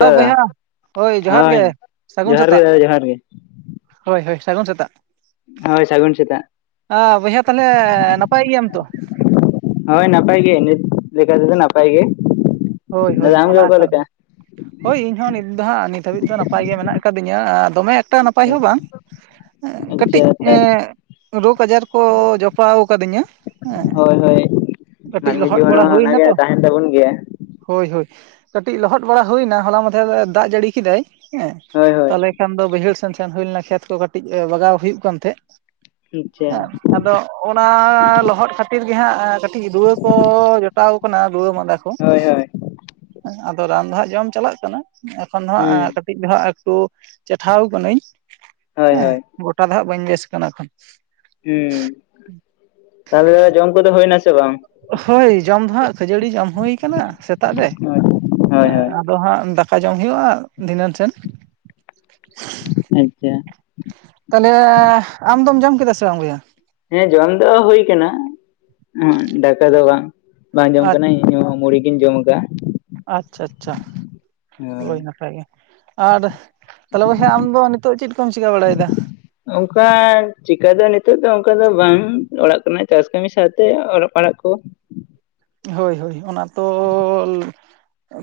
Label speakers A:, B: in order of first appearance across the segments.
A: ᱦᱮ ᱵᱚᱭᱦᱟ ᱦᱳᱭ ᱡᱚᱦᱟᱨ ᱜᱮ ᱥᱟᱹᱜᱩᱱ
B: ᱡᱚᱦᱟᱨ ᱜᱮ
A: ᱥᱮᱛᱟᱜ
B: ᱫᱟᱫᱟ ᱡᱚᱦᱟᱨ ᱜᱮ
A: ᱦᱳᱭ ᱦᱳᱭ ᱥᱟᱹᱜᱩᱱ ᱥᱮᱛᱟᱜ
B: ᱦᱳᱭ ᱥᱟᱹᱜᱩᱱ ᱥᱮᱛᱟᱜ
A: ᱮ ᱵᱚᱭᱦᱟ ᱛᱟᱦᱚᱞᱮ ᱱᱟᱯᱟᱭ ᱜᱮᱭᱟᱢ ᱛᱚ
B: ᱦᱳᱭ ᱱᱟᱯᱟᱭ ᱜᱮ ᱱᱤᱛ ᱞᱮᱠᱟ ᱛᱮᱫᱚ ᱱᱟᱯᱟᱭ ᱜᱮ
A: ᱦᱳᱭ ᱦᱳᱭ
B: ᱫᱟᱫᱟ ᱟᱢᱜᱮ
A: ᱚᱱᱟ
B: ᱚᱠᱟ
A: ᱠᱷᱟᱱ
B: ᱞᱮᱠᱟ
A: ᱜᱮ ᱦᱳᱭ ᱤᱧᱦᱚᱸ ᱱᱤᱛ ᱫᱚ ᱦᱟᱸᱜ ᱱᱤᱛ ᱦᱟᱹᱵᱤᱡ ᱫᱚ ᱱᱟᱯᱟᱭ ᱜᱮ ᱢᱮᱱᱟᱜ ᱠᱟᱫᱤᱧᱟ ᱫᱚᱢᱮ ᱮᱠᱴᱟ ᱱᱟᱯᱟᱭ ᱦᱚᱸ ᱵᱟᱝ
B: ᱟᱪᱪᱷᱟ
A: ᱠᱟᱹᱴᱤᱡ ᱮ
B: ᱛᱟᱦᱚᱞᱮ
A: ᱨᱳᱜᱽ ᱟᱡᱟᱨ ᱠᱚ ᱡᱚᱯᱲᱟᱣ ᱠᱟᱫᱤᱧᱟ ᱦᱮᱸ
B: ᱦᱳᱭ ᱦᱳᱭ
A: ᱠᱟᱹᱴᱤᱡ
B: ᱢᱟᱹᱱᱢᱤ
A: ᱞᱚᱦᱚᱫ
B: ᱡᱤᱭᱚᱱ ᱨᱮ
A: ᱵᱟᱲᱟ
B: ᱢᱟ
A: ᱦᱩᱭᱱᱟ
B: ᱚᱱᱟᱜᱮ
A: ᱛᱚ
B: ᱛᱟᱦᱮᱱ ᱛᱟᱵᱚᱱ ᱜᱮᱭᱟ
A: ᱦᱳᱭ ᱦᱳᱭ ᱠᱟᱹᱴᱤᱡ ᱞᱚᱦᱚᱫ ᱵᱟᱲᱟ ᱦᱩᱭᱱᱟ ᱦᱚᱞᱟ ᱢᱟᱫᱷᱮᱨ ᱫᱟᱜ ᱡᱟᱹᱲᱤ ᱠᱮᱫᱟᱭ ᱦᱮᱸ
B: ᱦᱳᱭ ᱦᱳᱭ
A: ᱛᱟᱦᱚᱞᱮ ᱠᱷᱟᱱ ᱫᱚ ᱵᱟᱹᱭᱦᱟᱹᱲ ᱥᱮᱱ ᱥᱮᱱ ᱦᱩᱭ ᱞᱮᱱᱟ ᱠᱷᱮᱛ ᱠᱚ ᱠᱟᱹᱴᱤᱡ ᱵᱟᱜᱟᱣ ᱦᱩᱭᱩᱜ ᱠᱟᱱ ᱛᱟᱦᱮᱸᱫ
B: ᱟᱪᱪᱷᱟ
A: ᱦᱮᱸ ᱟᱫᱚ ᱚᱱᱟ ᱞᱚᱦᱚᱫ ᱠᱷᱟᱹᱛᱤᱨ ᱜᱮ ᱦᱟᱸᱜ ᱠᱟᱹᱴᱤᱡ ᱨᱩᱣᱟᱹ ᱠᱚ ᱡᱚᱴᱟᱣ ᱠᱟᱱᱟ ᱨᱩᱣᱟᱹ ᱢᱟᱸᱫᱟ ᱠᱷᱚᱡ
B: ᱦᱳᱭ ᱦᱳᱭ
A: ᱟᱫᱚ ᱨᱟᱱ ᱫᱚ ᱦᱟᱸᱜ ᱡᱚᱢ ᱪᱟᱞᱟᱜ ᱠᱟᱱᱟ ᱮᱠᱷᱚᱱ ᱫᱚ
B: ᱦᱩᱸ
A: ᱦᱟᱸᱜ ᱠᱟᱹᱴᱤᱡ ᱫᱚ ᱦᱟᱸᱜ ᱛᱳ ᱪᱮᱴᱷᱟᱣ ᱠᱟᱹᱱᱤᱧ
B: ᱦᱳᱭ
A: ᱦᱮᱸ
B: ᱦᱳᱭ
A: ᱜᱚᱴᱟ ᱫᱚ ᱦᱟᱸᱜ ᱵᱟᱹᱧ ᱵᱮᱥ ᱠᱟᱱᱟ ᱮᱠᱷᱚᱱ
B: ᱦᱮᱸ ᱛᱟᱦᱞᱮ ᱡᱚᱢ ᱠᱚᱫᱚ ᱦᱩᱭ ᱱᱟᱥᱮ
A: ᱦᱳᱭ ᱡᱚᱢ ᱫᱚᱦᱟᱸᱜ ᱠᱷᱟᱹᱡᱟᱹᱲᱤ ᱡᱚᱢ ᱦᱩᱭ ᱠᱟᱱᱟ ᱥᱮᱛᱟᱜ ᱨᱮ
B: ᱦᱳᱭ ᱦᱳᱭ
A: ᱦᱮᱸ
B: ᱦᱳᱭ
A: ᱟᱫᱚ ᱦᱟᱸᱜ ᱫᱟᱠᱟ ᱡᱚᱢ ᱦᱩᱭᱩᱜᱼᱟ ᱫᱷᱤᱱᱟᱹᱱ ᱥᱮᱱ
B: [unintelligible]
A: ᱛᱟᱦᱞᱮ ᱟᱢ ᱫᱚᱢ ᱡᱚᱢ ᱠᱮᱫᱟ ᱥᱮ ᱵᱟᱝ ᱵᱚᱭᱦᱟ
B: ᱦᱮᱸ ᱡᱚᱢ ᱫᱚ ᱦᱩᱭ ᱠᱟᱱᱟ ᱩ ᱫᱟᱠᱟ ᱫᱚ ᱵᱟᱝ ᱵᱟᱝ ᱡᱚᱢ ᱠᱟᱱᱟ ᱤᱧ ᱢᱩᱲᱤ ᱜᱤᱧ ᱡᱚᱢ ᱠᱟᱜ-ᱟ
A: ᱟᱪᱪᱷᱟ ᱟᱪᱪᱷᱟ ᱦᱳᱭ ᱱᱟᱯᱟᱭ ᱜᱮ ᱟᱨ ᱛᱟᱦᱞᱮ ᱵᱚᱭᱦᱟ ᱟᱢᱫᱚ ᱱᱤᱛᱚᱜ ᱪᱮᱫ ᱠᱚᱢ ᱪᱤᱠᱟᱹ ᱵᱟᱲᱟᱭ ᱫᱟ
B: [unintelligible] ᱱᱤᱛᱚᱜ ᱫᱚ ᱚᱱᱠᱟ ᱫᱚ ᱵᱟᱝ ᱚᱲᱟᱜ ᱠᱚᱨᱮᱱᱟᱜ ᱪᱟᱥ ᱠᱟᱹᱢᱤ ᱥᱟᱶᱛᱮ ᱚᱞᱚᱜ ᱯᱟᱲᱦᱟᱜ ᱠᱚ
A: ᱦᱳᱭ ᱦᱳᱭ ᱚᱱᱟ ᱛᱚ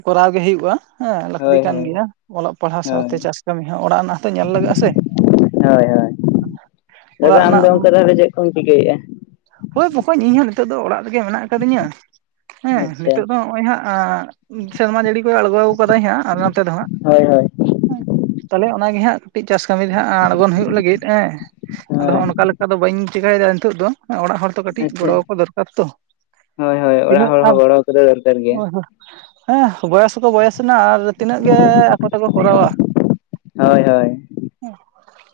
A: ᱠᱚᱨᱟᱣ ᱜᱮ ᱦᱩᱭᱩᱜᱼᱟ ᱦᱮᱸ ᱞᱟᱹᱠᱛᱤ
B: ᱦᱳᱭ
A: ᱠᱟᱱ
B: ᱦᱳᱭ
A: ᱜᱮᱭᱟ ᱚᱞᱚᱜ ᱯᱟᱲᱦᱟᱣ
B: ᱦᱳᱭ
A: ᱥᱟᱶᱛᱮ ᱪᱟᱥ ᱠᱟᱹᱢᱤ ᱦᱚᱸ ᱚᱲᱟᱜ ᱨᱮᱱᱟᱜ ᱦᱚᱸᱛᱚ ᱧᱮᱞ ᱞᱟᱜᱟᱜᱼᱟ ᱥᱮ
B: ᱦᱳᱭ ᱦᱳᱭ
A: ᱚᱲᱟᱜ
B: ᱫᱟᱫᱟ
A: ᱨᱮᱱᱟᱜ
B: ᱟᱢᱫᱚ ᱚᱱᱠᱟ ᱛᱟᱦᱚᱞᱮ ᱪᱮᱫ ᱠᱚᱢ ᱪᱤᱠᱟᱹᱭᱮᱫᱼᱟ
A: ᱦᱳᱭ ᱵᱚᱠᱚᱧ ᱤᱧ ᱱᱤᱛᱚᱜ ᱫᱚ ᱚᱲᱟᱜ ᱨᱮᱜᱮ ᱢᱮᱱᱟᱜ ᱟᱠᱟᱫᱤᱧᱟᱹ ᱦᱮᱸ
B: ᱟᱪᱪᱷᱟ
A: ᱱᱤᱛᱚᱜ ᱫᱚ ᱱᱚᱜᱼᱚᱭ ᱦᱟᱸᱜ ᱥᱮᱨᱢᱟ ᱡᱟᱹᱲᱤ ᱠᱚᱭ ᱟᱬᱜᱚ ᱠᱟᱫᱟᱭ ᱦᱟᱸᱜ ᱟᱨ ᱱᱚᱛᱮ ᱫᱚ ᱦᱟᱸᱜ
B: ᱦᱳᱭ ᱦᱳᱭ
A: ᱦᱮᱸ ᱛᱟᱦᱞᱮ ᱚᱱᱟᱜᱮ ᱦᱟᱸᱜ ᱠᱟᱹᱴᱤᱡ ᱪᱟᱥ ᱠᱟᱹᱢᱤ ᱫᱚ ᱦᱟᱜ ᱟᱬᱜᱚᱱ ᱦᱩᱭᱩᱜ ᱞᱟᱹᱜᱤᱫ ᱦᱮᱸ ᱟᱫᱚ
B: ᱦᱳᱭ
A: ᱚᱱᱠᱟ ᱞᱮᱠᱟ ᱫᱚ ᱵᱟᱹᱧ ᱪᱤᱠᱟᱹᱭᱮᱫᱟ ᱱᱤᱛᱚᱜ ᱫᱚ ᱚᱲᱟᱜ ᱦᱚᱲ ᱛᱚ ᱠᱟᱹᱴᱤᱡ
B: ᱟᱪᱪᱷᱟ
A: ᱜᱚᱲᱚ ᱟᱠᱚ ᱫᱚᱨᱠᱟᱨ ᱛᱚ
B: ᱦᱳᱭ ᱦᱳᱭ ᱚᱲᱟᱜ
A: ᱛᱤᱱᱟᱹᱜ
B: ᱦᱚᱲ
A: [inaudible]
B: ᱦᱚᱸ ᱜᱚᱲᱚ ᱠᱚᱫᱚ ᱫᱚᱨᱠᱟᱨ ᱜᱮᱭᱟ
A: ᱦᱮᱸ ᱵᱚᱭᱮᱥ ᱦᱚᱸᱠᱚ ᱵᱚᱭᱮᱥ ᱮᱱᱟ ᱟᱨ ᱛᱤᱱᱟᱹᱜ ᱜᱮ ᱟᱠᱚ ᱛᱮᱠᱚ ᱠᱚᱨᱟᱣᱟ ᱦᱮᱸ
B: ᱦᱳᱭ ᱦᱳᱭ
A: ᱦᱮᱸ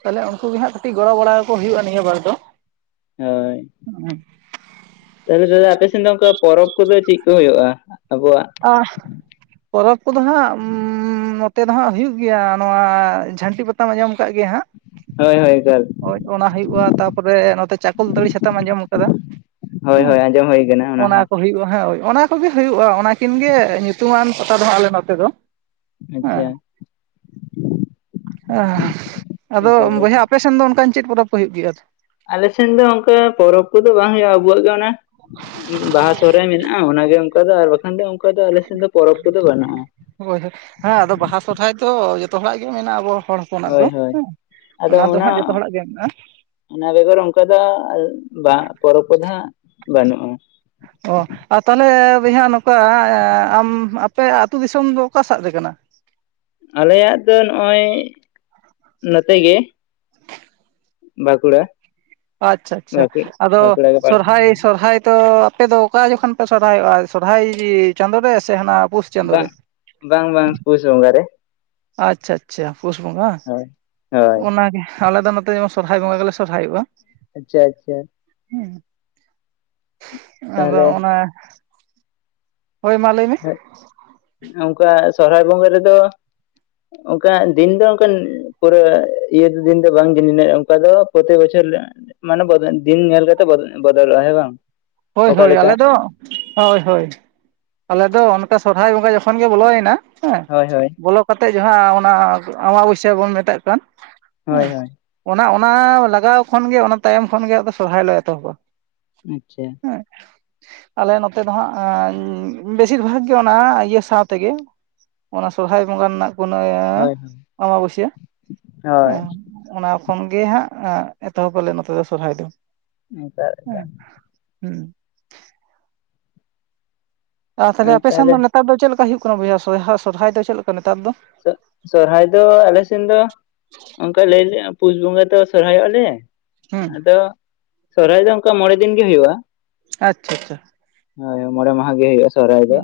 A: ᱛᱟᱦᱞᱮ ᱩᱱᱠᱩ ᱜᱮ ᱦᱟᱸᱜ ᱠᱟᱹᱴᱤᱡ ᱜᱚᱲᱚ ᱵᱟᱲᱟᱠᱚ ᱦᱩᱭᱩᱜᱼᱟ ᱱᱤᱭᱟᱹ ᱵᱟᱨ ᱫᱚ
B: ᱦᱳᱭ ᱛᱟᱦᱞᱮ ᱫᱟᱫᱟ ᱟᱯᱮ ᱥᱮᱫ ᱫᱚ ᱚᱝᱠᱟ ᱯᱚᱨᱚᱵᱽ ᱠᱚᱫᱚ ᱪᱮᱫ ᱠᱚ ᱦᱩᱭᱩᱜᱼᱟ ᱟᱵᱚᱣᱟᱜ
A: ᱟ ᱯᱚᱨᱚᱵᱽ ᱠᱚᱫᱚ ᱦᱟᱸᱜ ᱱᱚᱛᱮ ᱫᱚ ᱦᱟᱸᱜ ᱦᱩᱭᱩᱜ ᱜᱮᱭᱟ ᱱᱚᱣᱟ ᱡᱷᱟᱹᱱᱴᱤ ᱯᱟᱛᱟᱢ ᱟᱸᱡᱚᱢ ᱟᱠᱟᱫ ᱜᱮᱭᱟ ᱦᱟᱸᱜ
B: ᱦᱳᱭ ᱦᱳᱭ ᱦᱳᱭ
A: ᱦᱳᱭ ᱚᱱᱟ ᱦᱩᱭᱩᱜᱼᱟ ᱛᱟᱨᱯᱚᱨᱮ ᱱᱚᱛᱮ ᱪᱟᱠᱚᱞᱛᱟᱹᱲᱤ ᱪᱷᱟᱛᱟᱢ ᱟᱸᱡᱚᱢ ᱠᱟᱫᱟ
B: ᱦᱳᱭ
A: ᱦᱮᱸ
B: ᱦᱳᱭ ᱟᱸᱡᱚᱢ ᱦᱩᱭ ᱠᱟᱱᱟ
A: ᱚᱱᱟ
B: ᱦᱚᱸ
A: ᱠᱚ ᱦᱩᱭᱩᱜᱼᱟ ᱦᱳᱭ ᱚᱱᱟ ᱠᱚᱜᱮ ᱦᱩᱭᱩᱜᱼᱟ ᱚᱱᱟ ᱠᱤᱱ ᱜᱮ ᱧᱩᱛᱩᱢᱟᱱ ᱯᱟᱛᱟ ᱫᱚ ᱟᱞᱮ ᱱᱚᱛᱮ ᱫᱚ ᱦᱮᱸ
B: ᱟᱪᱪᱷᱟ
A: ᱦᱮᱸ ᱟᱫᱚ
B: ᱛᱟᱦᱚᱞᱮ
A: ᱵᱚᱭᱦᱟ ᱟᱯᱮᱥᱮᱱ ᱫᱚ ᱚᱱᱠᱟᱱ ᱪᱮᱫ ᱯᱚᱨᱚᱵᱽ ᱠᱚ ᱦᱩᱭᱩᱜ ᱜᱮᱭᱟ
B: ᱟᱞᱮᱥᱮᱱ ᱫᱚ ᱚᱱᱠᱟ ᱯᱚᱨᱚᱵᱽ ᱠᱚᱫᱚ ᱵᱟᱝ ᱦᱩᱭᱩᱜᱼᱟ ᱟᱵᱚᱣᱟᱜ ᱵᱟᱦᱟ ᱥᱚᱦᱦᱟᱭ ᱢᱮᱱᱟᱜᱼᱟ ᱚᱱᱟ ᱜᱮ ᱚᱱᱠᱟ ᱫᱚ ᱟᱨ ᱵᱟᱠᱷᱟᱱ ᱫᱚ ᱚᱱᱠᱟ ᱫᱚ ᱟᱞᱮ ᱾
A: ᱦᱳᱭ ᱦᱳᱭ ᱦᱟᱸ ᱟᱫᱚ ᱵᱟᱦᱟ ᱥᱚᱨᱦᱟᱭ ᱫᱚ ᱡᱚᱛᱚ ᱦᱚᱲᱟᱜ ᱜᱮ ᱢᱮᱱᱟᱜᱼᱟ ᱟᱵᱚ ᱦᱚᱲ ᱦᱚᱯᱚᱱᱟᱜ ᱫᱚ
B: ᱦᱳᱭ ᱦᱳᱭ
A: ᱚᱱᱟ ᱫᱚ ᱦᱟᱸᱜ ᱡᱚᱛᱚ ᱦᱚᱲᱟᱜ ᱜᱮ ᱢᱮᱱᱟᱜᱼᱟ ᱾
B: ᱚᱱᱟ ᱵᱮᱜᱚᱨ ᱚᱱᱠᱟ ᱫᱚ ᱵᱟᱝᱟ ᱠᱚ ᱚᱰᱚᱠᱚ ᱫᱚᱦᱟᱜ ᱜᱟᱱᱚᱜ-ᱟ ᱾
A: ᱚ ᱟᱨ ᱛᱟᱦᱟᱞᱮ ᱵᱚᱭᱦᱟ ᱱᱚᱝᱠᱟ ᱟᱢ ᱟᱯᱮ ᱟᱹᱛᱩ ᱫᱤᱥᱚᱢ ᱫᱚ ᱚᱠᱟ ᱥᱟᱫ ᱨᱮ ᱠᱟᱱᱟ ᱾
B: ᱟᱞᱮᱭᱟᱜ ᱫᱚ ᱱᱚᱜᱼᱚᱭ ᱱᱚᱛᱮ ᱜᱮ ᱾ ᱵᱟᱸᱠᱩᱲᱟ ᱾
A: ᱟᱪᱪᱷᱟ ᱟᱪᱪᱷᱟ ᱟᱫᱚ
B: ᱜᱮ ᱯᱟᱲᱟᱜᱼᱟ
A: ᱥᱚᱨᱦᱟᱭ ᱥᱚᱨᱦᱟᱭ ᱾ ᱛᱚ ᱟᱯᱮᱫᱚ ᱚᱠᱟ ᱡᱚᱠᱷᱚᱱ ᱯᱮ ᱥᱚᱨᱦᱟᱭᱚᱜᱼᱟ ᱥᱚᱨᱦᱟᱭ ᱪᱟᱸᱫᱳ ᱨᱮ ᱥᱮ ᱦᱟᱱᱟ ᱾
B: ᱵᱟᱝ ᱵᱟᱝ ᱵᱟᱝ ᱯᱩᱥ ᱵᱚᱸᱜᱟ ᱨᱮ ᱾
A: ᱟᱪᱪᱷᱟ ᱟᱪᱪᱷᱟ ᱯᱩᱥ ᱵᱚᱸᱜᱟ
B: ᱦᱳᱭ ᱦᱳᱭ
A: ᱚᱱᱟ ᱜᱮ᱾ ᱟᱞᱮ ᱫᱚ ᱱᱚᱛᱮ ᱥᱚᱨᱦᱟᱭ ᱵᱚᱸᱜᱟ ᱜᱮᱞᱮ ᱥᱚᱨᱦᱟᱭᱚᱜᱼᱟ ᱾
B: ᱟᱪᱪᱷᱟ ᱟᱪᱪᱷᱟ ᱾
A: ᱟᱫᱚ
B: ᱛᱟᱦᱚᱞᱮ
A: ᱚᱱᱟ ᱾ ᱦᱳᱭ ᱢᱟ ᱞᱟᱹᱭ ᱢᱮ ᱾
B: ᱟ ᱥᱚᱦᱨᱟᱭᱟ ᱵᱚᱸᱜᱟ ᱨᱮᱫᱚ ᱚᱱᱠᱟ ᱫᱤᱱ ᱫᱚ ᱚᱱᱠᱟᱱ ᱯᱩᱨᱟᱹ ᱤᱭᱟᱹ ᱫᱚ ᱫᱤᱱ ᱫᱚ ᱵᱟᱝ ᱜᱤᱱᱞᱮᱱᱟ ᱚᱱᱠᱟ ᱫᱚ ᱯᱨᱚᱛᱤ ᱵᱚᱪᱷᱚᱨ ᱢᱟᱱᱮ ᱫᱤᱱ ᱧᱮᱞ ᱠᱟᱛᱮ ᱵᱚᱫᱚᱞᱚᱜᱼᱟ ᱦᱮ ᱵᱟᱝ ᱾
A: ᱦᱳᱭ ᱦᱳᱭ ᱟᱞᱮ ᱫᱚ ᱦᱳᱭ ᱦᱳᱭ ᱟᱞᱮ ᱫᱚ ᱚᱱᱠᱟ ᱥᱚᱨᱦᱟᱭ ᱵᱚᱸᱜᱟ ᱡᱚᱠᱷᱚᱱ ᱜᱮ ᱵᱚᱞᱚᱭᱮᱱᱟ ᱦᱮᱸ
B: ᱦᱳᱭ ᱦᱳᱭ
A: ᱵᱚᱞᱚ ᱠᱟᱛᱮ ᱡᱟᱸᱦᱟ ᱚᱱᱟ ᱟᱢᱟᱵᱥᱭᱟ ᱵᱚᱱ ᱢᱮᱛᱟᱜ ᱠᱟᱱ
B: ᱦᱳᱭ
A: ᱦᱮᱸ
B: ᱦᱳᱭ
A: ᱚᱱᱟ ᱚᱱᱟ ᱞᱟᱜᱟᱣ ᱠᱷᱚᱱᱜᱮ ᱚᱱᱟ ᱛᱟᱭᱚᱢ ᱠᱷᱚᱱᱜᱮ ᱟᱫᱚ ᱥᱚᱨᱦᱟᱭ ᱞᱮ ᱮᱛᱚᱦᱚᱵᱟ ᱾
B: ᱟᱪᱪᱷᱟ ᱾ [unintelligible]
A: ᱟᱞᱮ ᱱᱚᱛᱮ ᱫᱚ ᱦᱟᱸᱜ ᱵᱮᱥᱤᱨ ᱵᱷᱟᱜᱽ ᱜᱮ ᱚᱱᱟ ᱤᱭᱟᱹ ᱥᱟᱶ ᱛᱮᱜᱮ ᱚᱱᱟ ᱥᱚᱨᱚᱦᱟᱭ ᱵᱚᱸᱜᱟ ᱨᱮᱱᱟᱜ ᱾ ᱯᱩᱱᱟᱹᱭ
B: ᱦᱳᱭ ᱦᱳᱭ
A: ᱟᱸᱵᱟᱵᱥᱭᱟ
B: ᱦᱳᱭ
A: ᱦᱮᱸ ᱚᱱᱟ ᱠᱷᱚᱱ ᱜᱮ ᱦᱟᱸᱜ ᱾ ᱦᱟᱸ ᱮᱛᱚᱦᱚᱵ ᱟᱞᱮ ᱱᱚᱛᱮ ᱫᱚ ᱥᱚᱨᱦᱟᱭ ᱫᱚ
B: [inaudible]
A: ᱦᱮᱸ᱾ ᱟᱨ ᱛᱟᱦᱞᱮ ᱟᱯᱮ ᱥᱮᱱ
B: ᱛᱟᱦᱚᱞᱮ
A: ᱫᱚ ᱱᱮᱛᱟᱨ ᱫᱚ ᱪᱮᱫ ᱞᱮᱠᱟ ᱦᱩᱭᱩᱜ ᱠᱟᱱᱟ ᱵᱚᱭᱦᱟ ᱥᱚᱨ ᱥᱚᱨᱦᱟᱭ ᱫᱚ ᱪᱮᱫ ᱞᱮᱠᱟ ᱱᱮᱛᱟᱨ ᱫᱚ
B: ᱥᱚᱨᱚᱦᱦᱟᱭ ᱫᱚ ᱟᱞᱮ ᱥᱮᱱ ᱫᱚ ᱚᱱᱠᱟ ᱞᱟᱹᱭ ᱞᱮ ᱯᱩᱥ ᱵᱚᱸᱜᱟ ᱨᱮ ᱾ [inaudible] ᱛᱚ ᱥᱚᱨᱦᱟᱭᱚᱜᱼᱟᱞᱮ
A: ᱦᱩᱸ
B: ᱟᱫᱚ ᱥᱚᱨᱦᱟᱭ ᱫᱚ ᱚᱱᱠᱟ ᱢᱚᱬᱮ ᱫᱤᱱ ᱜᱮ ᱦᱩᱭᱩᱜᱼᱟ ᱾
A: ᱟᱪᱪᱷᱟ ᱟᱪᱪᱷᱟ ᱾
B: ᱦᱳᱭ ᱢᱚᱬᱮ ᱢᱟᱦᱟ ᱜᱮ ᱦᱩᱭᱩᱜᱼᱟ ᱾
A: ᱦ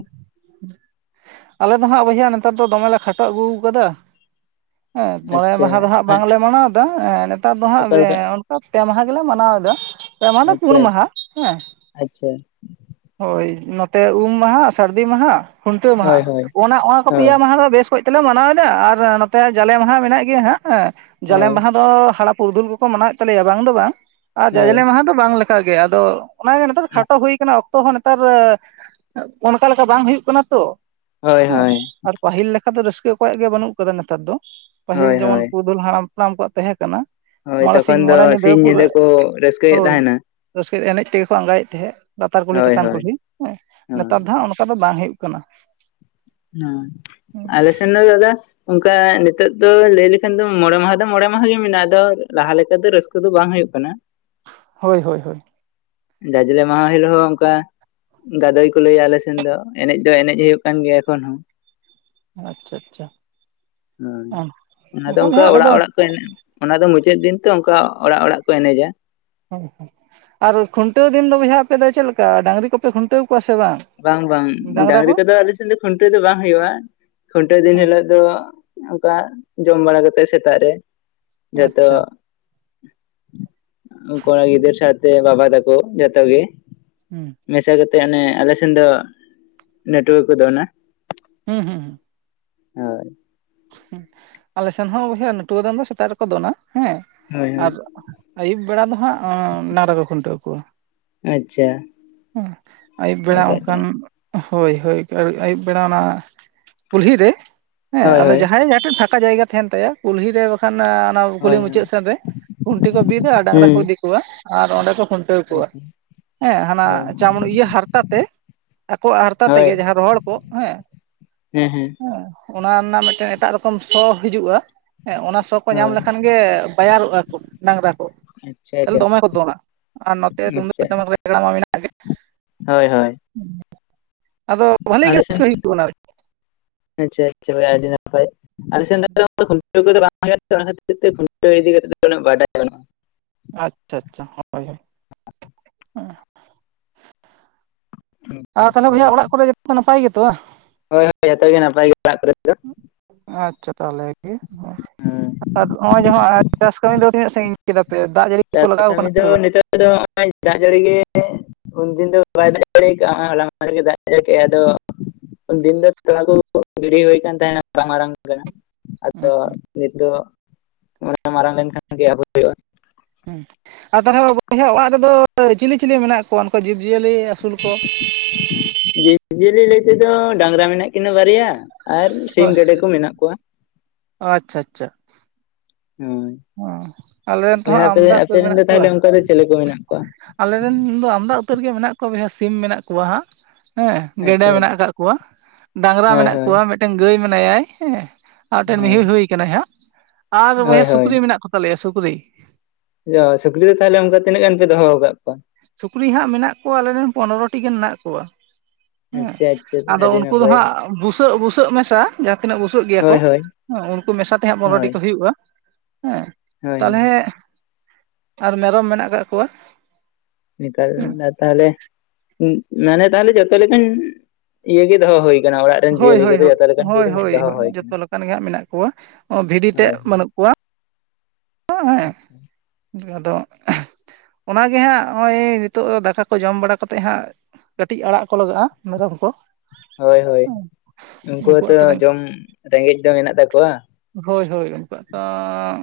A: ᱟᱞᱮ ᱾ [unintelligible] ᱫᱚ ᱦᱜ ᱵᱚᱭᱦᱟ ᱱᱮᱛᱟᱨ ᱫᱚ ᱫᱚᱢᱮ ᱠᱮ ᱠᱷᱟᱴᱚ ᱟᱹᱜᱩ ᱟᱠᱟᱫᱟ ᱦᱮᱸ ᱢᱚᱬᱮ
B: ᱟᱪᱪᱷᱟ
A: ᱢᱟᱦᱟ ᱫᱚ ᱱᱦᱜ
B: ᱦᱮᱸ
A: ᱵᱟᱝᱞᱮ ᱢᱟᱱᱟᱣ ᱟ ᱾ ᱵᱟᱝᱜᱮ ᱱᱮᱛᱟᱨ ᱫᱚ ᱦᱟᱸᱜ
B: ᱚᱠᱟ ᱞᱮᱠᱟ
A: ᱯᱮ ᱢᱟᱦᱟ ᱜᱮᱞᱮ ᱢᱟᱱᱟᱣ ᱮᱫᱟ ᱾ ᱯᱮ ᱢᱟᱦᱟᱸ ᱫᱚ ᱯᱩᱱ
B: ᱟᱪᱪᱷᱟ
A: ᱢᱟᱦᱟ ᱦᱮᱸ
B: ᱟᱪᱪᱷᱟ
A: ᱦᱚᱭ ᱾ ᱱᱚᱛᱮ ᱩᱢ ᱢᱟᱦᱟ ᱥᱟᱹᱨᱫᱤ ᱢᱟᱦᱟ ᱠᱷᱩᱱᱴᱟᱹ ᱢᱟᱦᱟ
B: ᱦᱳᱭ ᱦᱳᱭ
A: ᱚᱱᱟ ᱚᱱᱟ ᱠᱚ
B: ᱦᱳᱭ
A: ᱯᱮᱭᱟ ᱢᱟᱦᱟ ᱫᱚ ᱵᱮᱥ ᱦᱚᱭ ᱛᱮᱞᱮ ᱢᱟᱱᱟᱣ ᱮᱫᱟ ᱟᱨ ᱱᱚᱛᱮ ᱡᱟᱞᱮ ᱢᱟᱦᱟ ᱢᱮᱱᱟᱜ ᱜᱮᱭᱟ ᱦᱮᱸ ᱦᱸ ᱡᱟᱞᱮ
B: ᱦᱳᱭ
A: ᱢᱟᱦᱟ ᱫᱚ ᱦᱟᱲᱟᱯ ᱯᱩᱨᱫᱩᱞ ᱠᱚᱠᱚ ᱢᱟᱱᱟᱣᱮᱫ ᱛᱟᱞᱮᱭᱟ ᱵᱟᱝ ᱫᱚ ᱵᱟᱝ ᱟᱨ
B: ᱦᱳᱭ
A: ᱡᱟᱡᱽᱞᱮ ᱢᱟᱦᱟ ᱫᱚ ᱵᱟᱝ ᱞᱮᱠᱟ ᱜᱮ ᱟᱫᱚ ᱚᱱᱟᱜᱮ ᱱᱮᱛᱟᱨ ᱠᱷᱟᱴᱚ ᱦᱩᱭ ᱟᱠᱟᱱᱟ ᱚᱠᱛᱚ ᱦᱚᱸ ᱱᱮᱛᱟᱨ ᱚᱱᱠᱟ ᱞᱮᱠᱟ ᱵᱟᱝ ᱦᱩᱭᱩᱜ ᱠᱟᱱᱟ ᱛᱚ ᱾
B: ᱦᱚᱭ ᱦᱚᱭ ᱾
A: ᱟᱫᱚ ᱨᱟᱹᱥᱠᱟᱹ ᱚᱠᱚᱭᱟᱜ ᱜᱮ ᱵᱟᱹᱱᱩᱜ ᱟᱠᱟᱫᱟ ᱱᱮᱛᱟᱨ ᱫᱚ ᱯᱟᱹᱦᱤᱞ
B: ᱦᱳᱭ
A: ᱡᱮᱢᱚᱱ
B: ᱦᱳᱭ
A: ᱯᱩᱨᱩᱫᱷᱩᱞ ᱦᱟᱲᱟᱢ ᱦᱟᱯᱲᱟᱢ ᱠᱚᱣᱟᱜ ᱛᱟᱦᱮᱸ ᱠᱟᱱᱟ ᱾
B: ᱦᱳᱭ
A: ᱢᱚᱬᱮ
B: ᱛᱚᱠᱷᱚᱱ
A: ᱥᱤᱧ
B: ᱫᱚ
A: ᱢᱚᱬᱮ ᱧᱤᱫᱟᱹ
B: ᱥᱤᱧ
A: ᱯᱩᱨᱟᱹ
B: ᱠᱚ ᱨᱟᱹᱥᱠᱟᱹᱭᱮᱫ
A: ᱦᱚᱭ
B: ᱛᱟᱦᱮᱱᱟ
A: ᱨᱟᱹᱥᱠᱟᱹ ᱯᱷᱤᱨ ᱮᱱᱮᱡ ᱛᱮᱜᱮ ᱠᱚ ᱟᱸᱜᱟᱭᱮᱫ ᱛᱟᱦᱮᱸᱫ ᱞᱟᱛᱟᱨ ᱠᱩᱞᱦᱤ
B: ᱦᱳᱭ
A: ᱪᱮᱛᱟᱱ
B: ᱦᱳᱭ
A: ᱠᱩᱞᱦᱤ ᱦᱮᱸ
B: ᱦᱳᱭ
A: ᱱᱮᱛᱟᱨ ᱫᱚ ᱦᱟᱸᱜ ᱚᱱᱠᱟ ᱫᱚ ᱵᱟᱝ ᱦᱩᱭᱩᱜ [unintelligible]
B: ᱦᱩᱸ ᱟᱞᱮ ᱥᱮᱱ ᱫᱚ ᱫᱟᱫᱟ ᱚᱱᱠᱟ ᱱᱤᱛᱚᱜ ᱫᱚ ᱞᱟᱹᱭ ᱞᱮᱠᱷᱟᱱ ᱫᱚ ᱢᱚᱬᱮ ᱢᱟᱦᱟ ᱫᱚ ᱢᱚᱬᱮ ᱢᱟᱦᱟ ᱜᱮ ᱢᱮᱱᱟᱜᱼᱟ ᱟᱫᱚ ᱞᱟᱦᱟ ᱞᱮᱠᱟ ᱫᱚ ᱨᱟᱹᱥᱠᱟᱹ ᱫᱚ ᱵᱟᱝ ᱦᱩᱭᱩᱜ ᱠᱟᱱᱟ ᱾
A: ᱦᱳᱭ ᱦᱳᱭ ᱦᱳᱭ᱾
B: ᱡᱟᱡᱞᱮ ᱢᱟᱦᱟ ᱦᱤᱞᱳᱜ ᱦᱚᱸ ᱚᱱᱠᱟ ᱜᱟᱫᱚᱭ ᱠᱚ ᱞᱟᱹᱭᱟ ᱟᱞᱮ ᱥᱮᱱ ᱫᱚ ᱮᱱᱮᱡ ᱫᱚ ᱮᱱᱮᱡ ᱦᱩᱭᱩᱜ ᱠᱟᱱ ᱜᱮᱭᱟ ᱮᱠᱷᱚᱱ ᱦᱚᱸ
A: ᱟᱪᱪᱷᱟ ᱟᱪᱪᱷᱟ
B: ᱦᱳᱭ ᱚᱱᱟᱫᱚ ᱚᱱᱠᱟ
A: ᱵᱚᱭᱦᱟ ᱟᱞᱮ
B: ᱚᱲᱟᱜ
A: ᱫᱚ
B: ᱚᱲᱟᱜ ᱠᱚ ᱮᱱᱮᱡ ᱚᱱᱟ ᱫᱚ ᱢᱩᱪᱟᱹᱫ ᱫᱤᱱ ᱛᱚ ᱚᱱᱠᱟ ᱚᱲᱟᱜ ᱚᱲᱟᱜ ᱠᱚ ᱮᱱᱮᱡᱟ᱾
A: [unintelligible] ᱟᱨ ᱠᱷᱩᱱᱴᱟᱹᱣ ᱫᱤᱱ ᱫᱚ ᱵᱚᱭᱦᱟ ᱟᱯᱮ ᱫᱚ ᱪᱮᱫ ᱞᱮᱠᱟ ᱰᱟᱝᱨᱤ ᱠᱚᱯᱮ ᱠᱷᱩᱱᱴᱟᱹᱣ ᱠᱚᱣᱟ ᱥᱮ
B: ᱵᱟᱝ ᱵᱟᱝ
A: ᱰᱟᱝᱨᱟ
B: ᱰᱟᱝᱨᱤ
A: ᱠᱚ
B: ᱠᱚᱫᱚ ᱟᱞᱮ ᱥᱮᱱ ᱫᱚ ᱠᱷᱩᱱᱴᱤᱟᱹᱣ ᱫᱚ ᱵᱟᱝ ᱦᱩᱭᱩᱜᱼᱟ᱾ ᱠᱷᱩᱱᱴᱟᱹᱣ ᱫᱤᱱ ᱦᱤᱞᱳᱜ ᱫᱚ ᱚᱱᱠᱟ ᱡᱚᱢ ᱵᱟᱲᱟ ᱠᱟᱛᱮᱜ ᱥᱮᱛᱟᱜ ᱨᱮ ᱡᱷᱚᱛᱚ
A: ᱟᱪᱪᱷᱟ
B: ᱠᱚᱲᱟ ᱜᱤᱫᱟᱹᱨ ᱥᱟᱶᱛᱮ ᱵᱟᱵᱟ ᱛᱟᱠᱚ ᱡᱚᱛᱚ ᱜᱮ
A: ᱦᱩᱸ
B: ᱢᱮᱥᱟ ᱠᱟᱛᱮ ᱚᱱᱮ ᱟᱞᱮ ᱥᱮᱱ ᱫᱚ ᱱᱮᱴᱣᱟᱹᱨᱠ [unintelligible]
A: ᱦᱩᱸ ᱦᱩᱸ ᱩᱮᱸ
B: ᱦᱳᱭ
A: ᱦᱮᱸ ᱟᱞᱮ ᱥᱮᱱ ᱦᱚᱸ ᱵᱚᱭᱦᱟ [unintelligible] ᱫᱚ ᱥᱮᱛᱟᱜ ᱨᱮᱠᱚ ᱫᱚᱱᱟ᱾ ᱦᱮᱸ
B: ᱦᱳᱭ
A: ᱟᱨ
B: ᱦᱳᱭ
A: ᱟᱹᱭᱩᱵ ᱵᱮᱲᱟ ᱫᱚ ᱦᱟᱸᱜ ᱱᱟᱨ ᱠᱚ ᱠᱷᱩᱱᱴᱟᱹᱣ ᱠᱚᱣᱟ᱾
B: ᱟᱪᱪᱷᱟ
A: ᱟᱹᱭᱩᱵ ᱵᱮᱲᱟ
B: ᱦᱳᱭ ᱦᱳᱭ
A: ᱚᱱᱠᱟᱱ ᱦᱳᱭ ᱦᱳᱭ ᱟᱹᱭᱩᱵ ᱵᱮᱲᱟ ᱚᱱᱟ ᱠᱩᱞᱦᱤ ᱨᱮ ᱦᱮᱸ
B: ᱦᱳᱭ ᱦᱳᱭ
A: ᱟᱫᱚ
B: ᱦᱩᱸ
A: ᱡᱟᱦᱟᱸᱭ ᱡᱟᱦᱟᱸ ᱴᱷᱮᱱ ᱯᱷᱟᱠᱟ ᱡᱟᱭᱜᱟ ᱛᱟᱦᱮᱸᱱ ᱛᱟᱭᱟ ᱠᱩᱞᱦᱤ ᱨᱮ ᱵᱟᱠᱷᱟᱱ ᱚᱱᱟ ᱠᱩᱞᱦᱤ
B: ᱦᱳᱭ
A: ᱢᱩᱪᱟᱹᱫ ᱥᱮᱱ ᱨᱮ ᱜᱩᱱᱴᱤ ᱠᱚ ᱵᱤᱫᱟ ᱟᱨ ᱰᱟᱝᱨᱟ ᱠᱚ
B: ᱦᱳᱭ
A: ᱤᱫᱤ ᱠᱚᱣᱟ᱾ ᱟᱨ ᱚᱸᱰᱮ ᱠᱚ ᱠᱷᱩᱱᱴᱟᱹᱣ
B: ᱦᱮᱸ
A: ᱠᱚᱣᱟ ᱦᱮᱸ ᱦᱟᱱᱟ ᱤᱭᱟᱹ ᱦᱟᱨᱛᱟ ᱛᱮ ᱟᱠᱚᱣᱟᱜ ᱦᱟᱨᱛᱟ ᱛᱮᱜᱮ ᱡᱟᱦᱟᱸ ᱨᱚᱦᱚᱲ ᱠᱚᱜ ᱦᱮᱸ ᱦᱮᱸ᱾ ᱚᱱᱟ ᱨᱮᱱᱟᱜ ᱢᱤᱫᱴᱮᱱ ᱮᱴᱟᱜ ᱨᱚᱠᱚᱢ ᱥᱚ ᱦᱤᱡᱩᱜᱼᱟ᱾ ᱦᱮᱸ ᱚᱱᱟ ᱥᱚ ᱠᱚ ᱧᱟᱢ
B: ᱦᱳᱭ
A: ᱞᱮᱠᱷᱟᱱ ᱜᱮ ᱵᱟᱭᱟᱨᱚᱜᱼᱟ ᱠᱚ ᱰᱟᱝᱨᱟ
B: ᱟᱪᱪᱷᱟ ᱟᱪᱪᱷᱟ
A: ᱫᱚᱢᱮ ᱠᱚ ᱫᱚᱱᱟ ᱟᱨ ᱱᱚᱛᱮ ᱛᱩᱢᱫᱟᱜ
B: ᱟᱪᱪᱷᱟ
A: ᱴᱟᱢᱟᱠ ᱨᱮᱜᱲᱟᱢᱟ ᱢᱮᱱᱟᱜ ᱜᱮ
B: ᱦᱳᱭ ᱦᱳᱭ
A: ᱟᱫᱚ ᱵᱷᱟᱹᱞᱤ ᱜᱮ
B: ᱟᱞᱮ ᱥᱮᱱ
A: ᱨᱟᱹᱥᱠᱟᱹ ᱦᱩᱭᱩᱜᱼᱟ ᱚᱱᱟᱨᱮ᱾
B: ᱟᱪᱪᱷᱟ ᱟᱪᱪᱷᱟ [unintelligible] ᱟᱞᱮ ᱥᱮᱱ [unintelligible] ᱚᱱᱟ ᱠᱷᱟᱹᱛᱤᱨ ᱛᱮ ᱠᱷᱩᱱᱴᱟᱹᱣ ᱤᱫᱤ ᱠᱟᱛᱮ ᱫᱚ ᱩᱱᱟᱹᱜ ᱵᱟᱰᱟᱭ ᱵᱟᱱᱩᱜᱼᱟ᱾
A: ᱟᱪᱪᱷᱟ ᱟᱪᱪᱷᱟ ᱦᱳᱭ ᱦᱳᱭ ᱦᱮᱸ᱾ ᱟᱨ ᱛᱟᱦᱚᱞᱮ ᱵᱚᱭᱦᱟ ᱚᱲᱟᱜ ᱠᱚᱨᱮ ᱡᱚᱛᱚ ᱱᱟᱯᱟᱭ ᱜᱮᱛᱚ ᱵᱟ?
B: ᱦᱳᱭ ᱦᱳᱭ ᱡᱚᱛᱚ ᱜᱮ ᱱᱟᱯᱟᱭ ᱜᱮ ᱚᱲᱟᱜ ᱠᱚᱨᱮ ᱫᱚ᱾
A: ᱟᱪᱪᱷᱟ ᱛᱟᱦᱚᱞᱮ ᱜᱮ
B: ᱦᱳᱭ,
A: ᱟᱨ ᱱᱚᱜᱼᱚᱭ ᱡᱟᱦᱟᱸ ᱪᱟᱥ ᱠᱟᱹᱢᱤ ᱫᱚ ᱛᱤᱱᱟᱹᱜ ᱥᱟᱺᱜᱤᱧ ᱠᱮᱫᱟ ᱯᱮ ᱫᱟᱜ ᱡᱟᱹᱲᱤ ᱠᱚ
B: ᱪᱟᱥ
A: ᱞᱟᱜᱟᱣ
B: ᱠᱟᱹᱢᱤ
A: ᱠᱟᱱᱟ
B: ᱫᱚ
A: ᱥᱮ ᱵᱟᱝ?
B: ᱱᱤᱛᱚᱜ ᱫᱚ [unintelligible] ᱫᱟᱜ ᱡᱟᱲᱤ ᱜᱮ ᱩᱱᱫᱤᱱ ᱫᱚ ᱵᱟᱭ ᱫᱟᱜ ᱡᱟᱹᱲᱤ ᱠᱟᱜ-ᱟ ᱱᱚᱜᱚᱭ ᱦᱚᱞᱟ ᱢᱟᱦᱫᱮᱨ ᱜᱮ ᱫᱟᱜ ᱡᱟᱲᱤ ᱠᱮ ᱟᱭ ᱟᱫᱚ ᱫᱤᱱ ᱫᱚ ᱛᱚᱞᱟ ᱠᱚ ᱜᱤᱲᱤ ᱦᱩᱭ ᱠᱟᱱ ᱛᱟᱦᱮᱸᱱᱟ ᱢᱟᱨᱟᱝ ᱢᱟᱨᱟᱝ [unintelligible] ᱟᱫᱚ ᱱᱤᱛ ᱫᱚ ᱢᱮ ᱢᱟᱨᱟᱝ ᱞᱮᱱᱠᱷᱟᱱ ᱜᱮ ᱟᱵᱚ ᱦᱩᱭᱩᱜᱼᱟ᱾
A: ᱦᱮᱸ ᱟᱨ ᱛᱟᱦᱚᱞᱮ ᱵᱚᱭᱦᱟ ᱚᱲᱟᱜ ᱨᱮᱫᱚ ᱪᱤᱞᱤ ᱪᱤᱞᱤ ᱢᱮᱱᱟᱜ ᱠᱚᱣᱟ ᱩᱱᱠᱩ ᱡᱤᱵᱽ ᱡᱤᱭᱟᱹᱞᱤ ᱟᱹᱥᱩᱞ ᱠᱚ?
B: ᱡᱤᱵᱽ ᱡᱤᱭᱟᱹᱞᱤ ᱞᱟᱹᱭ ᱛᱮᱫᱚ ᱰᱟᱝᱨᱟ ᱢᱮᱱᱟᱜ ᱠᱤᱱᱟᱹ ᱵᱟᱨᱭᱟ ᱟᱨ ᱥᱤᱢ
A: ᱦᱳᱭ
B: ᱜᱮᱰᱮ ᱠᱚ ᱢᱮᱱᱟᱜ ᱠᱚᱣᱟ᱾
A: ᱟᱪᱪᱷᱟ ᱟᱪᱪᱷᱟ᱾
B: ᱦᱳᱭ
A: ᱚ ᱟᱞᱮ ᱨᱮᱱ ᱛᱮᱦᱚᱸ
B: ᱵᱚᱭᱦᱟ ᱟᱯᱮ
A: ᱟᱢᱫᱟ ᱩᱛᱟᱹᱨ
B: ᱟᱯᱮᱨᱮᱱ
A: ᱢᱮᱱᱟᱜ
B: ᱫᱚ
A: ᱠᱚᱣᱟ᱾
B: ᱛᱟᱦᱚᱞᱮ ᱚᱱᱠᱟ ᱫᱚ ᱪᱮᱞᱮ ᱠᱚ ᱢᱮᱱᱟᱜ ᱠᱚᱣᱟ
A: ᱟᱞᱮᱨᱮᱱ ᱫᱚ ᱟᱢᱫᱟ ᱩᱛᱟᱹᱨᱜᱮ ᱢᱮᱱᱟᱜ ᱠᱚᱣᱟ ᱵᱚᱭᱦᱟ ᱥᱤᱢ ᱢᱮᱱᱟᱜ ᱠᱚᱣᱟ ᱦᱟᱜ᱾ ᱦᱮᱸ ᱜᱮᱰᱮ
B: ᱟᱪᱪᱷᱟ
A: ᱢᱮᱱᱟᱜ
B: ᱟᱪᱪᱷᱟ,
A: ᱟᱠᱟᱫ ᱠᱚᱣᱟ ᱰᱟᱝᱨᱟ
B: ᱦᱳᱭ
A: ᱢᱮᱱᱟᱜ
B: ᱦᱳᱭ
A: ᱠᱚᱣᱟ ᱢᱤᱫᱴᱮᱱ ᱜᱟᱹᱭ ᱢᱮᱱᱟᱭᱟ ᱦᱮᱸ᱾ ᱟᱨᱴᱮᱱ ᱢᱤᱦᱩ
B: ᱦᱳᱭ
A: ᱦᱩᱭ ᱟᱠᱟᱱᱟᱭ ᱦᱟᱜ᱾ ᱟᱫᱚ
B: ᱦᱳᱭ
A: ᱵᱚᱭᱦᱟ
B: ᱦᱳᱭ
A: ᱥᱩᱠᱨᱤ ᱢᱮᱱᱟᱜ ᱠᱚ ᱛᱟᱞᱮᱭᱟ ᱥᱩᱠᱨᱤ
B: [unintelligible] ᱥᱩᱠᱨᱤ ᱫᱚ ᱛᱟᱦᱞᱮ ᱚᱱᱠᱟ ᱛᱤᱱᱟᱹᱜ ᱜᱟᱱ ᱯᱮ ᱫᱚᱦᱚ ᱟᱠᱟ
A: ᱥᱩᱠᱨᱤ ᱦᱟᱸᱜ ᱢᱮᱱᱟᱜ ᱠᱚᱣᱟ ᱟᱞᱮᱨᱤᱱ ᱯᱚᱱᱨᱚᱴᱤ ᱜᱟᱱ ᱢᱮᱱᱟᱜ ᱠᱚᱣᱟ᱾ ᱦᱮᱸ
B: ᱟᱪᱪᱷᱟ ᱟᱪᱪᱷᱟ
A: ᱟᱫᱚ
B: ᱟᱹᱰᱤ
A: ᱩᱱᱠᱩ ᱫᱚ
B: ᱱᱟᱯᱟᱭ
A: ᱦᱟᱸᱜ ᱵᱩᱥᱟᱹᱜ ᱵᱩᱥᱟᱹᱜ ᱢᱮᱥᱟ ᱡᱟᱦᱟᱸ ᱛᱤᱱᱟᱹᱜ ᱵᱩᱥᱟᱹᱜ ᱜᱮᱭᱟ ᱠᱚ
B: ᱦᱳᱭ ᱦᱳᱭ
A: ᱦᱮᱸ ᱩᱱᱠᱩ ᱢᱮᱥᱟ ᱛᱮᱦᱟᱸᱜ ᱯᱚᱱᱨᱚᱴᱤ
B: ᱦᱳᱭ
A: ᱠᱚ ᱦᱩᱭᱩᱜᱼᱟ᱾ ᱦᱮᱸ
B: ᱦᱳᱭ
A: ᱛᱟᱦᱚᱞᱮ
B: ᱦᱳᱭ᱾
A: ᱟᱨ ᱢᱮᱨᱚᱢ ᱢᱮᱱᱟᱜ ᱠᱟᱜ ᱠᱚᱣᱟ᱾ ᱦᱮᱸ
B: [unintelligible] ᱛᱟᱦᱚᱞᱮ ᱢᱟᱱᱮ ᱛᱟᱦᱚᱞᱮ ᱡᱚᱛᱚ ᱞᱮᱠᱟᱱ ᱤᱭᱟ ᱜᱮ ᱫᱚᱦᱚ ᱦᱩᱭ ᱟᱠᱟᱱᱟ ᱚᱲᱟᱜ ᱨᱮᱱ
A: ᱦᱳᱭ
B: ᱡᱤᱭᱟᱹᱞᱤ
A: ᱦᱳᱭ
B: ᱠᱚᱫᱚ
A: ᱦᱳᱭ
B: ᱡᱚᱛᱚ ᱞᱮᱠᱟᱱ ᱠᱚ
A: ᱦᱳᱭ
B: ᱢᱤᱫ
A: ᱦᱳᱭ
B: ᱫᱷᱟᱣ ᱦ ᱠᱟᱱᱟ
A: ᱡᱚᱛᱚ ᱞᱮᱠᱟᱱ ᱜᱮ ᱦᱟᱸᱜ ᱢᱮᱱᱟᱜ ᱠᱚᱣᱟ ᱵᱷᱤᱰᱤ ᱛᱮᱫ
B: ᱦᱳᱭ ᱦᱳᱭ
A: ᱵᱟᱹᱱᱩᱜ ᱠᱚᱣᱟ ᱦᱮᱸ
B: ᱟᱪᱪᱷᱟ,
A: ᱦᱮᱸ ᱟᱫᱚ ᱚᱱᱟᱜᱮ ᱦᱟᱸᱜ ᱱᱚᱜᱼᱚᱭ ᱱᱤᱛᱚᱜ ᱫᱚ ᱫᱟᱠᱟ ᱠᱚ ᱡᱚᱢ ᱵᱟᱲᱟ ᱠᱟᱛᱮᱫ ᱦᱟᱸᱜ ᱠᱟᱹᱴᱤᱡ ᱟᱲᱟᱜ ᱠᱚ ᱞᱟᱜᱟᱜᱼᱟ ᱢᱮᱨᱚᱢ ᱠᱚ
B: ᱦᱳᱭ ᱦᱳᱭ ᱩᱱᱠᱩ
A: ᱩᱱᱠᱩᱣᱟᱜ
B: ᱦᱚᱸᱛᱚ
A: ᱛᱚ
B: ᱡᱚᱢ ᱨᱮᱸᱜᱮᱡ ᱫᱚ ᱢᱮᱱᱟᱜ ᱛᱟᱠᱚᱣᱟ
A: ᱦᱳᱭ ᱦᱳᱭ ᱩᱱᱠᱩᱣᱟᱜ ᱛᱚ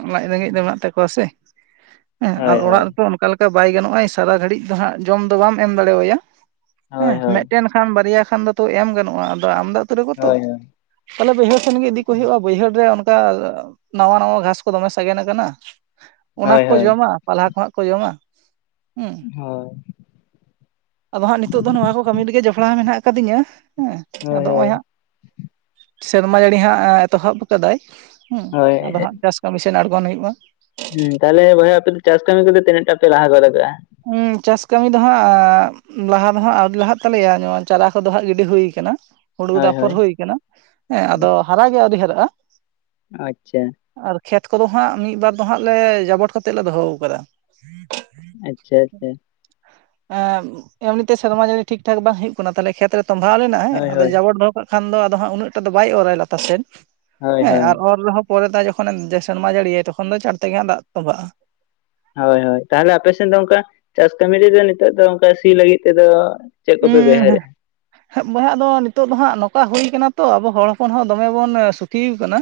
A: ᱞᱟᱡ ᱨᱮᱸᱜᱮᱡ ᱫᱚ ᱢᱮᱱᱟᱜ ᱛᱟᱠᱚᱣᱟ ᱥᱮ ᱦᱮᱸ ᱟᱨ
B: ᱦᱳᱭ ᱦᱳᱭ
A: ᱚᱲᱟᱜ ᱨᱮᱛᱚ ᱚᱱᱠᱟ ᱞᱮᱠᱟ ᱵᱟᱭ ᱜᱟᱱᱚᱜᱼᱟ ᱥᱟᱨᱟ ᱜᱷᱟᱹᱲᱤᱡ ᱫᱚ ᱦᱟᱜ ᱡᱚᱢ ᱫᱚ ᱵᱟᱢ ᱮᱢ ᱫᱟᱲᱮᱣᱟᱭᱟ
B: ᱦᱳᱭ
A: ᱦᱮᱸ
B: ᱦᱳᱭ
A: ᱢᱤᱫᱴᱮᱱ ᱠᱷᱟᱱ ᱵᱟᱨᱭᱟ ᱠᱷᱟᱱ ᱫᱚᱛᱚ ᱮᱢ ᱜᱟᱱᱚᱜᱼᱟ ᱟᱫᱚ ᱟᱢᱫᱟ ᱩᱛᱟᱹᱨ ᱟᱠ ᱛᱚ
B: ᱦᱳᱭ ᱦᱳᱭ
A: ᱛᱟᱦᱚᱞᱮ ᱵᱟᱹᱭᱦᱟᱹᱲ ᱥᱮᱱ ᱜᱮ ᱤᱫᱤ ᱠᱚ ᱦᱩᱭᱩᱜᱼᱟ ᱵᱟᱹᱭᱦᱟᱹᱲ ᱨᱮ ᱤᱫᱤ ᱠᱚ ᱦᱩᱭᱩᱜᱟ ᱚᱱᱠᱟ ᱱᱟᱣᱟ ᱱᱟᱶᱟ ᱜᱷᱟᱸᱥ ᱠᱚ ᱫᱚᱢᱮ ᱥᱟᱜᱮᱱ ᱟᱠᱟᱱᱟ
B: ᱦᱳᱭ
A: ᱚᱱᱟᱠᱚ
B: ᱦᱳᱭ
A: ᱡᱚᱢᱟ ᱯᱟᱞᱦᱟ ᱠᱷᱱᱟᱜ ᱡᱚᱢᱟ ᱩ ᱟᱫᱚ ᱦᱟᱸᱜ ᱱᱤᱛᱳᱜ ᱫᱚ ᱱᱚᱣᱟ ᱠᱚ ᱠᱟᱹᱢᱤ ᱨᱤᱜᱤ ᱡᱚᱯᱲ ᱟᱠᱷᱲᱟ ᱢᱮᱱᱟᱜ ᱠᱟᱫᱤᱧᱟ ᱦᱮᱸ
B: ᱦᱳᱭ
A: ᱟᱫᱚ ᱱᱚᱜᱼᱚᱭ
B: ᱦᱳᱭ
A: ᱦᱟᱸᱜ ᱥᱮᱨᱢᱟ ᱡᱟᱹᱲᱤ ᱦᱟᱸᱜ ᱮᱛᱚᱦᱚᱵ ᱟᱠᱟᱫᱟᱭ ᱦᱮᱸ ᱟᱫᱚ ᱦᱟᱸᱜ
B: ᱦᱳᱭ
A: ᱪᱟᱥ ᱠᱟᱹᱢᱤ ᱥᱮᱱ ᱟᱬᱜᱚᱱ ᱦᱩᱭᱩᱜᱼᱟ
B: ᱛᱤᱱᱟᱹ ᱴᱟ ᱯᱮ ᱞᱟᱦᱟᱜᱚᱫᱠᱟᱜᱼᱟ
A: ᱦᱩᱸ ᱪᱟᱥ ᱠᱟᱹᱢᱤ ᱫᱚ ᱦᱟᱸᱜ ᱞᱟᱦᱟ ᱫᱚ ᱦᱟᱸᱜ ᱟᱹᱣᱨᱤ ᱞᱟᱦᱟᱜ ᱛᱟᱞᱮᱭᱟ ᱱᱚᱭᱟ ᱪᱟᱨᱟ ᱠᱚᱫᱚ ᱦᱟᱸᱜ ᱜᱤᱰᱤ ᱦᱩᱭ ᱠᱟᱱᱟ ᱦᱩᱲᱩ ᱫᱚ
B: ᱦᱳᱭ
A: ᱟᱯᱷᱚᱨ
B: ᱦᱳᱭ
A: ᱦᱩᱭ ᱠᱟᱱᱟ ᱦᱮᱸ ᱟᱫᱚ ᱦᱟᱨᱟᱜ ᱜᱮ ᱟᱹᱣᱨᱤ ᱦᱟᱨᱟᱜᱼᱟ
B: ᱟᱪ ᱪᱷᱟ
A: ᱟᱨ ᱠᱷᱮᱛ ᱠᱚᱫᱚ ᱦᱟᱸᱜ ᱢᱤᱫᱵᱟᱨ ᱫᱚ ᱦᱟᱸᱜ ᱞᱮ ᱡᱟᱵᱚᱴ ᱠᱟᱛᱮᱜ ᱞᱮ ᱫᱚᱦᱚ ᱠᱟᱫᱟ
B: ᱟᱪᱪᱷᱟ ᱟᱪᱪᱷᱟ
A: ᱮᱸ ᱮᱢᱱᱤᱛᱮ ᱥᱮᱨᱢᱟ ᱡᱟᱲᱤ ᱴᱷᱤᱠ ᱴᱷᱟ ᱵᱟᱝ ᱦᱩᱭᱩᱜ ᱠᱟᱱᱟ ᱛᱟᱦᱚᱞᱮ ᱠᱷᱮᱛ ᱨᱮ ᱛᱚᱢᱵᱷᱟᱣ ᱞᱮᱱᱟ ᱦᱮᱸ
B: ᱦᱳᱭ
A: ᱟᱫᱚ
B: ᱦᱳᱭ
A: ᱡᱟᱵᱚᱴ ᱫᱚᱦᱚ ᱠᱟᱜ ᱠᱷᱟᱱ ᱫᱚ ᱟᱫᱚ ᱦᱟᱸᱜ ᱩᱱᱟᱹᱜᱴᱟ ᱫᱚ ᱵᱟᱭ ᱚᱨᱟᱭ ᱞᱟᱛᱟ ᱥᱮᱫ
B: ᱦᱳᱭ
A: ᱦᱮᱸ
B: ᱦᱳᱭ
A: ᱟᱨ ᱚᱨ ᱨᱮᱦᱚᱸ ᱯᱚᱨᱮ ᱛᱮ ᱡᱚᱠᱷᱚᱱᱮ ᱥᱮᱨᱢᱟ ᱡᱟᱹᱲᱤᱭᱟᱭ ᱛᱚᱠᱷᱚᱱ ᱫᱚ ᱪᱟᱲ ᱛᱮᱜᱮ ᱫᱟᱜ ᱛᱚᱸᱚᱵᱷᱟᱜᱼᱟ
B: ᱦᱳᱭ ᱦᱳᱭ ᱛᱟᱦᱚᱞᱮ ᱟᱯᱮᱥᱮᱫ ᱫᱚ ᱚᱱᱠᱟ ᱪᱟᱥ ᱠᱟᱹᱢᱤ ᱨᱮᱫᱚ ᱱᱤᱛᱚᱜ ᱫᱚ ᱚᱱᱠᱟ ᱥᱤ ᱞᱟᱹᱜᱤᱫ ᱛᱮᱫᱚ ᱪᱮᱫ ᱠᱚᱯᱮ ᱵᱮᱦᱟᱨ
A: ᱩᱸ
B: ᱮᱜ-ᱟ
A: ᱵᱚᱭᱦᱟ ᱟᱫᱚ ᱱᱤᱛᱚᱜ ᱫᱚ ᱦᱟᱸᱜ ᱱᱚᱝᱠᱟ ᱦᱩᱭ ᱠᱟᱱᱟ ᱛᱚ ᱟᱵᱚ ᱦᱚᱲ ᱦᱚᱯᱚᱱ ᱦᱚᱸ ᱫᱚᱢᱮ ᱵᱚᱱ ᱥᱩᱠᱷᱤ ᱠᱟᱱᱟ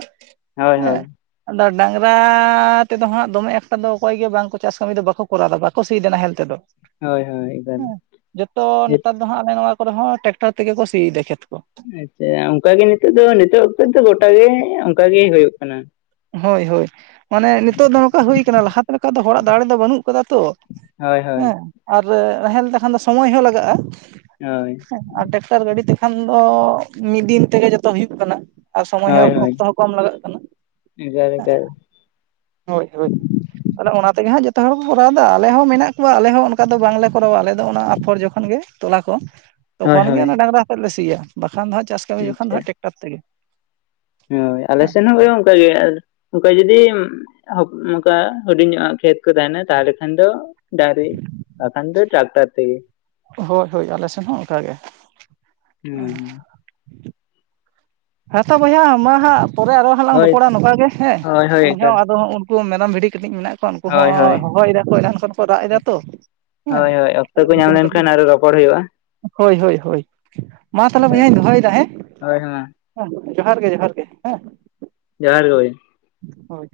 B: ᱦᱳᱭ
A: ᱦᱮᱸ
B: ᱦᱳᱭ
A: ᱟᱫᱚ ᱰᱟᱝᱨᱟ ᱛᱮᱫᱚ ᱦᱟᱸᱜ ᱫᱚᱢᱮ ᱮᱠᱴᱟ ᱫᱚ ᱚᱠᱚᱭ ᱜᱮ ᱵᱟᱝᱠᱚ ᱪᱟᱥ ᱠᱟᱹᱢᱤ ᱫᱚ ᱵᱟᱠᱚ ᱠᱚᱨᱟᱣᱮᱫᱟ ᱵᱟᱠᱚ ᱥᱤᱭ ᱮᱫᱟ ᱱᱟᱦᱮᱞ ᱛᱮᱫᱚ
B: ᱦᱳᱭ ᱦᱳᱭ
A: ᱦᱮᱸ ᱡᱚᱛᱚ
B: [unintelligible]
A: ᱱᱮᱛᱟᱨ ᱫᱚ ᱦᱟᱜ ᱟᱞᱮ ᱱᱚᱣᱟ ᱠᱚᱨᱮ ᱦᱚᱸ ᱴᱮᱠᱴᱟᱨ ᱛᱮᱜᱮ ᱠᱚ ᱥᱤᱭᱤᱫᱟ ᱠᱷᱮᱛ ᱠᱚ
B: ᱟᱪᱪᱷᱟ ᱚᱱᱠᱟᱜᱮ ᱚᱱᱠᱟ ᱜᱮ ᱦᱩᱭᱩᱜ ᱠᱟᱱᱟ
A: ᱦᱳᱭ ᱦᱳᱭ ᱢᱟᱱᱮ ᱱᱤᱛᱳᱜ ᱫᱚ ᱱᱚᱝᱠᱟ ᱦᱩᱭ ᱠᱟᱱᱟ ᱞᱟᱦᱟᱛᱮ ᱞᱮᱠᱟ ᱫᱚ ᱦᱚᱲᱟᱜ ᱫᱟᱲᱮ ᱫᱚ ᱵᱟᱹᱱᱩᱜ ᱠᱟᱫᱟ ᱛᱚ
B: ᱦᱳᱭ ᱦᱳᱭ
A: ᱦᱮᱸ ᱟᱨ ᱱᱟᱦᱮᱞ ᱛᱮ ᱠᱷᱟᱱ ᱫᱚ ᱥᱚᱢᱚᱭ ᱦᱚᱸ ᱞᱟᱜᱟᱜᱼᱟ
B: ᱦᱳᱭ
A: ᱟᱨ ᱴᱮᱠᱴᱟᱨ ᱜᱟᱹᱰᱤ ᱛᱮᱠᱷᱟᱱ ᱫᱚ ᱢᱤᱫ ᱫᱤᱱ ᱛᱮᱜᱮ ᱡᱚᱛᱚ ᱦᱩᱭᱩᱜ ᱠᱟᱱᱟ ᱟᱨ ᱥᱚᱢᱚᱭ
B: ᱦᱳᱭ
A: ᱦᱚᱸ
B: ᱦᱳᱭ
A: ᱚᱠᱛᱚ ᱦᱚᱸ ᱠᱚᱢ ᱞᱟᱜᱟᱜ ᱠᱟᱱᱟ
B: ᱮᱠᱟᱞ ᱮᱠᱟᱞ
A: ᱦᱳᱭ ᱦᱳᱭ ᱟᱫᱚ ᱚᱱᱟ ᱛᱮᱜᱮ ᱦᱟᱸᱜ ᱡᱚᱛᱚ ᱦᱚᱲ ᱠᱚ ᱠᱚᱨᱟᱣᱫᱟ ᱟᱞᱮ ᱦᱚᱸ ᱢᱮᱱᱟᱜ ᱠᱚᱣᱟ ᱟᱞᱮ ᱦᱚᱸ ᱚᱱᱠᱟ ᱫᱚ ᱵᱟᱝᱞᱮ ᱠᱚᱨᱟᱣᱟ ᱟᱞᱮ ᱫᱚ ᱚᱱᱟ ᱟᱯᱷᱚᱨ ᱡᱚᱠᱷᱚᱱ ᱜᱮ ᱛᱚᱞᱟ ᱠᱚ
B: ᱦᱳᱭ
A: ᱛᱚᱠᱷᱚᱱ ᱜᱮ
B: ᱦᱳᱭ
A: ᱚᱱᱟ ᱰᱟᱝᱨᱟ ᱟᱛᱮᱫ ᱞᱮ ᱥᱤᱭᱟ ᱵᱟᱠᱷᱟᱱ ᱫᱚ ᱦᱟᱸᱜ ᱪᱟᱥ ᱠᱟᱹᱢᱤ ᱡᱚᱠᱷᱟᱱ ᱫᱚ
B: ᱟᱪᱪᱷᱟ
A: ᱦᱟᱸᱜ ᱴᱮᱠᱴᱟᱨ ᱛᱮᱜᱮ
B: ᱦᱳᱭ ᱟᱞᱮ
A: ᱦᱮᱸ,
B: ᱥᱮᱱ ᱦᱚᱸ ᱚᱱᱠᱟᱜ ᱜᱮ ᱚᱱᱠᱟ ᱡᱩᱚᱫᱤ ᱚᱱᱠᱟ ᱦᱩᱰᱤᱧ ᱧᱚᱜ ᱟ ᱠᱷᱮᱛ ᱠᱚ ᱛᱟᱦᱮᱱᱟ ᱛᱟᱦᱚᱞᱮ ᱠᱷᱟᱱ ᱫᱚ ᱰᱟᱸᱜᱽᱨᱤ ᱵᱟᱠᱷᱟᱱ ᱫᱚ ᱴᱟᱠᱴᱟᱠ ᱛᱮᱜᱮ
A: ᱦᱳᱭ ᱦᱳᱭ ᱟᱞᱮ ᱥᱮᱱ ᱦᱚᱸ ᱚᱱᱠᱟᱜᱮ
B: ᱦᱩᱸ
A: ᱦᱮᱸ ᱛᱚ ᱵᱚᱭᱦᱟ ᱢᱟ ᱦᱟᱸᱜ ᱯᱚᱨᱮ ᱟᱨᱚ ᱦᱟᱸᱜ ᱞᱟᱝ
B: ᱦᱳᱭ
A: ᱨᱚᱯᱚᱲᱟ ᱱᱚᱝᱠᱟ ᱜᱮ ᱦᱮᱸ
B: ᱦᱳᱭ ᱦᱳᱭ
A: ᱤᱧ ᱦᱚᱸ
B: ᱮᱠᱟᱞ
A: ᱟᱫᱚ ᱩᱱᱠᱩ ᱢᱮᱨᱚᱢ ᱵᱷᱤᱰᱤ ᱠᱟᱹᱴᱤᱡ ᱢᱮᱱᱟᱜ ᱠᱚᱣᱟ ᱩᱱᱠᱩ ᱦᱚᱸ
B: ᱦᱳᱭ ᱦᱳᱭ
A: ᱦᱚᱦᱚᱭᱮᱫᱟᱠᱚ ᱮᱱᱟᱝ ᱠᱷᱚᱱ ᱠᱚ ᱨᱟᱜ ᱮᱫᱟ ᱛᱚ ᱦᱮᱸ
B: ᱦᱳᱭ ᱦᱳᱭ ᱚᱠᱛᱚ
A: ᱛᱟᱦᱚᱞᱮ
B: ᱠᱚ
A: ᱩᱱᱠᱩ
B: ᱧᱟᱢ
A: ᱦᱚᱸ ᱠᱟᱹᱴᱤᱡ
B: ᱞᱮᱱᱠᱷᱟᱱ ᱟᱨᱦᱚ ᱨᱚᱯᱚᱲ ᱦᱩᱭᱩᱜᱼᱟ
A: ᱦᱳᱭ ᱦᱳᱭ ᱦᱳᱭ ᱢᱟ ᱛᱟᱦᱚᱞᱮ
B: ᱮᱠᱟᱞ
A: ᱵᱚᱭᱦᱟᱧ ᱫᱚᱦᱚᱭᱮᱫᱟ ᱦᱮᱸ
B: ᱦᱳᱭ ᱢᱟ
A: ᱡᱚᱦᱟᱨ ᱜᱮ ᱡᱚᱦᱟᱨ ᱜᱮ ᱦᱮᱸ
B: ᱡᱚᱦᱟᱨ ᱜᱮ ᱵᱚᱭᱦᱟ
A: ᱦᱳᱭ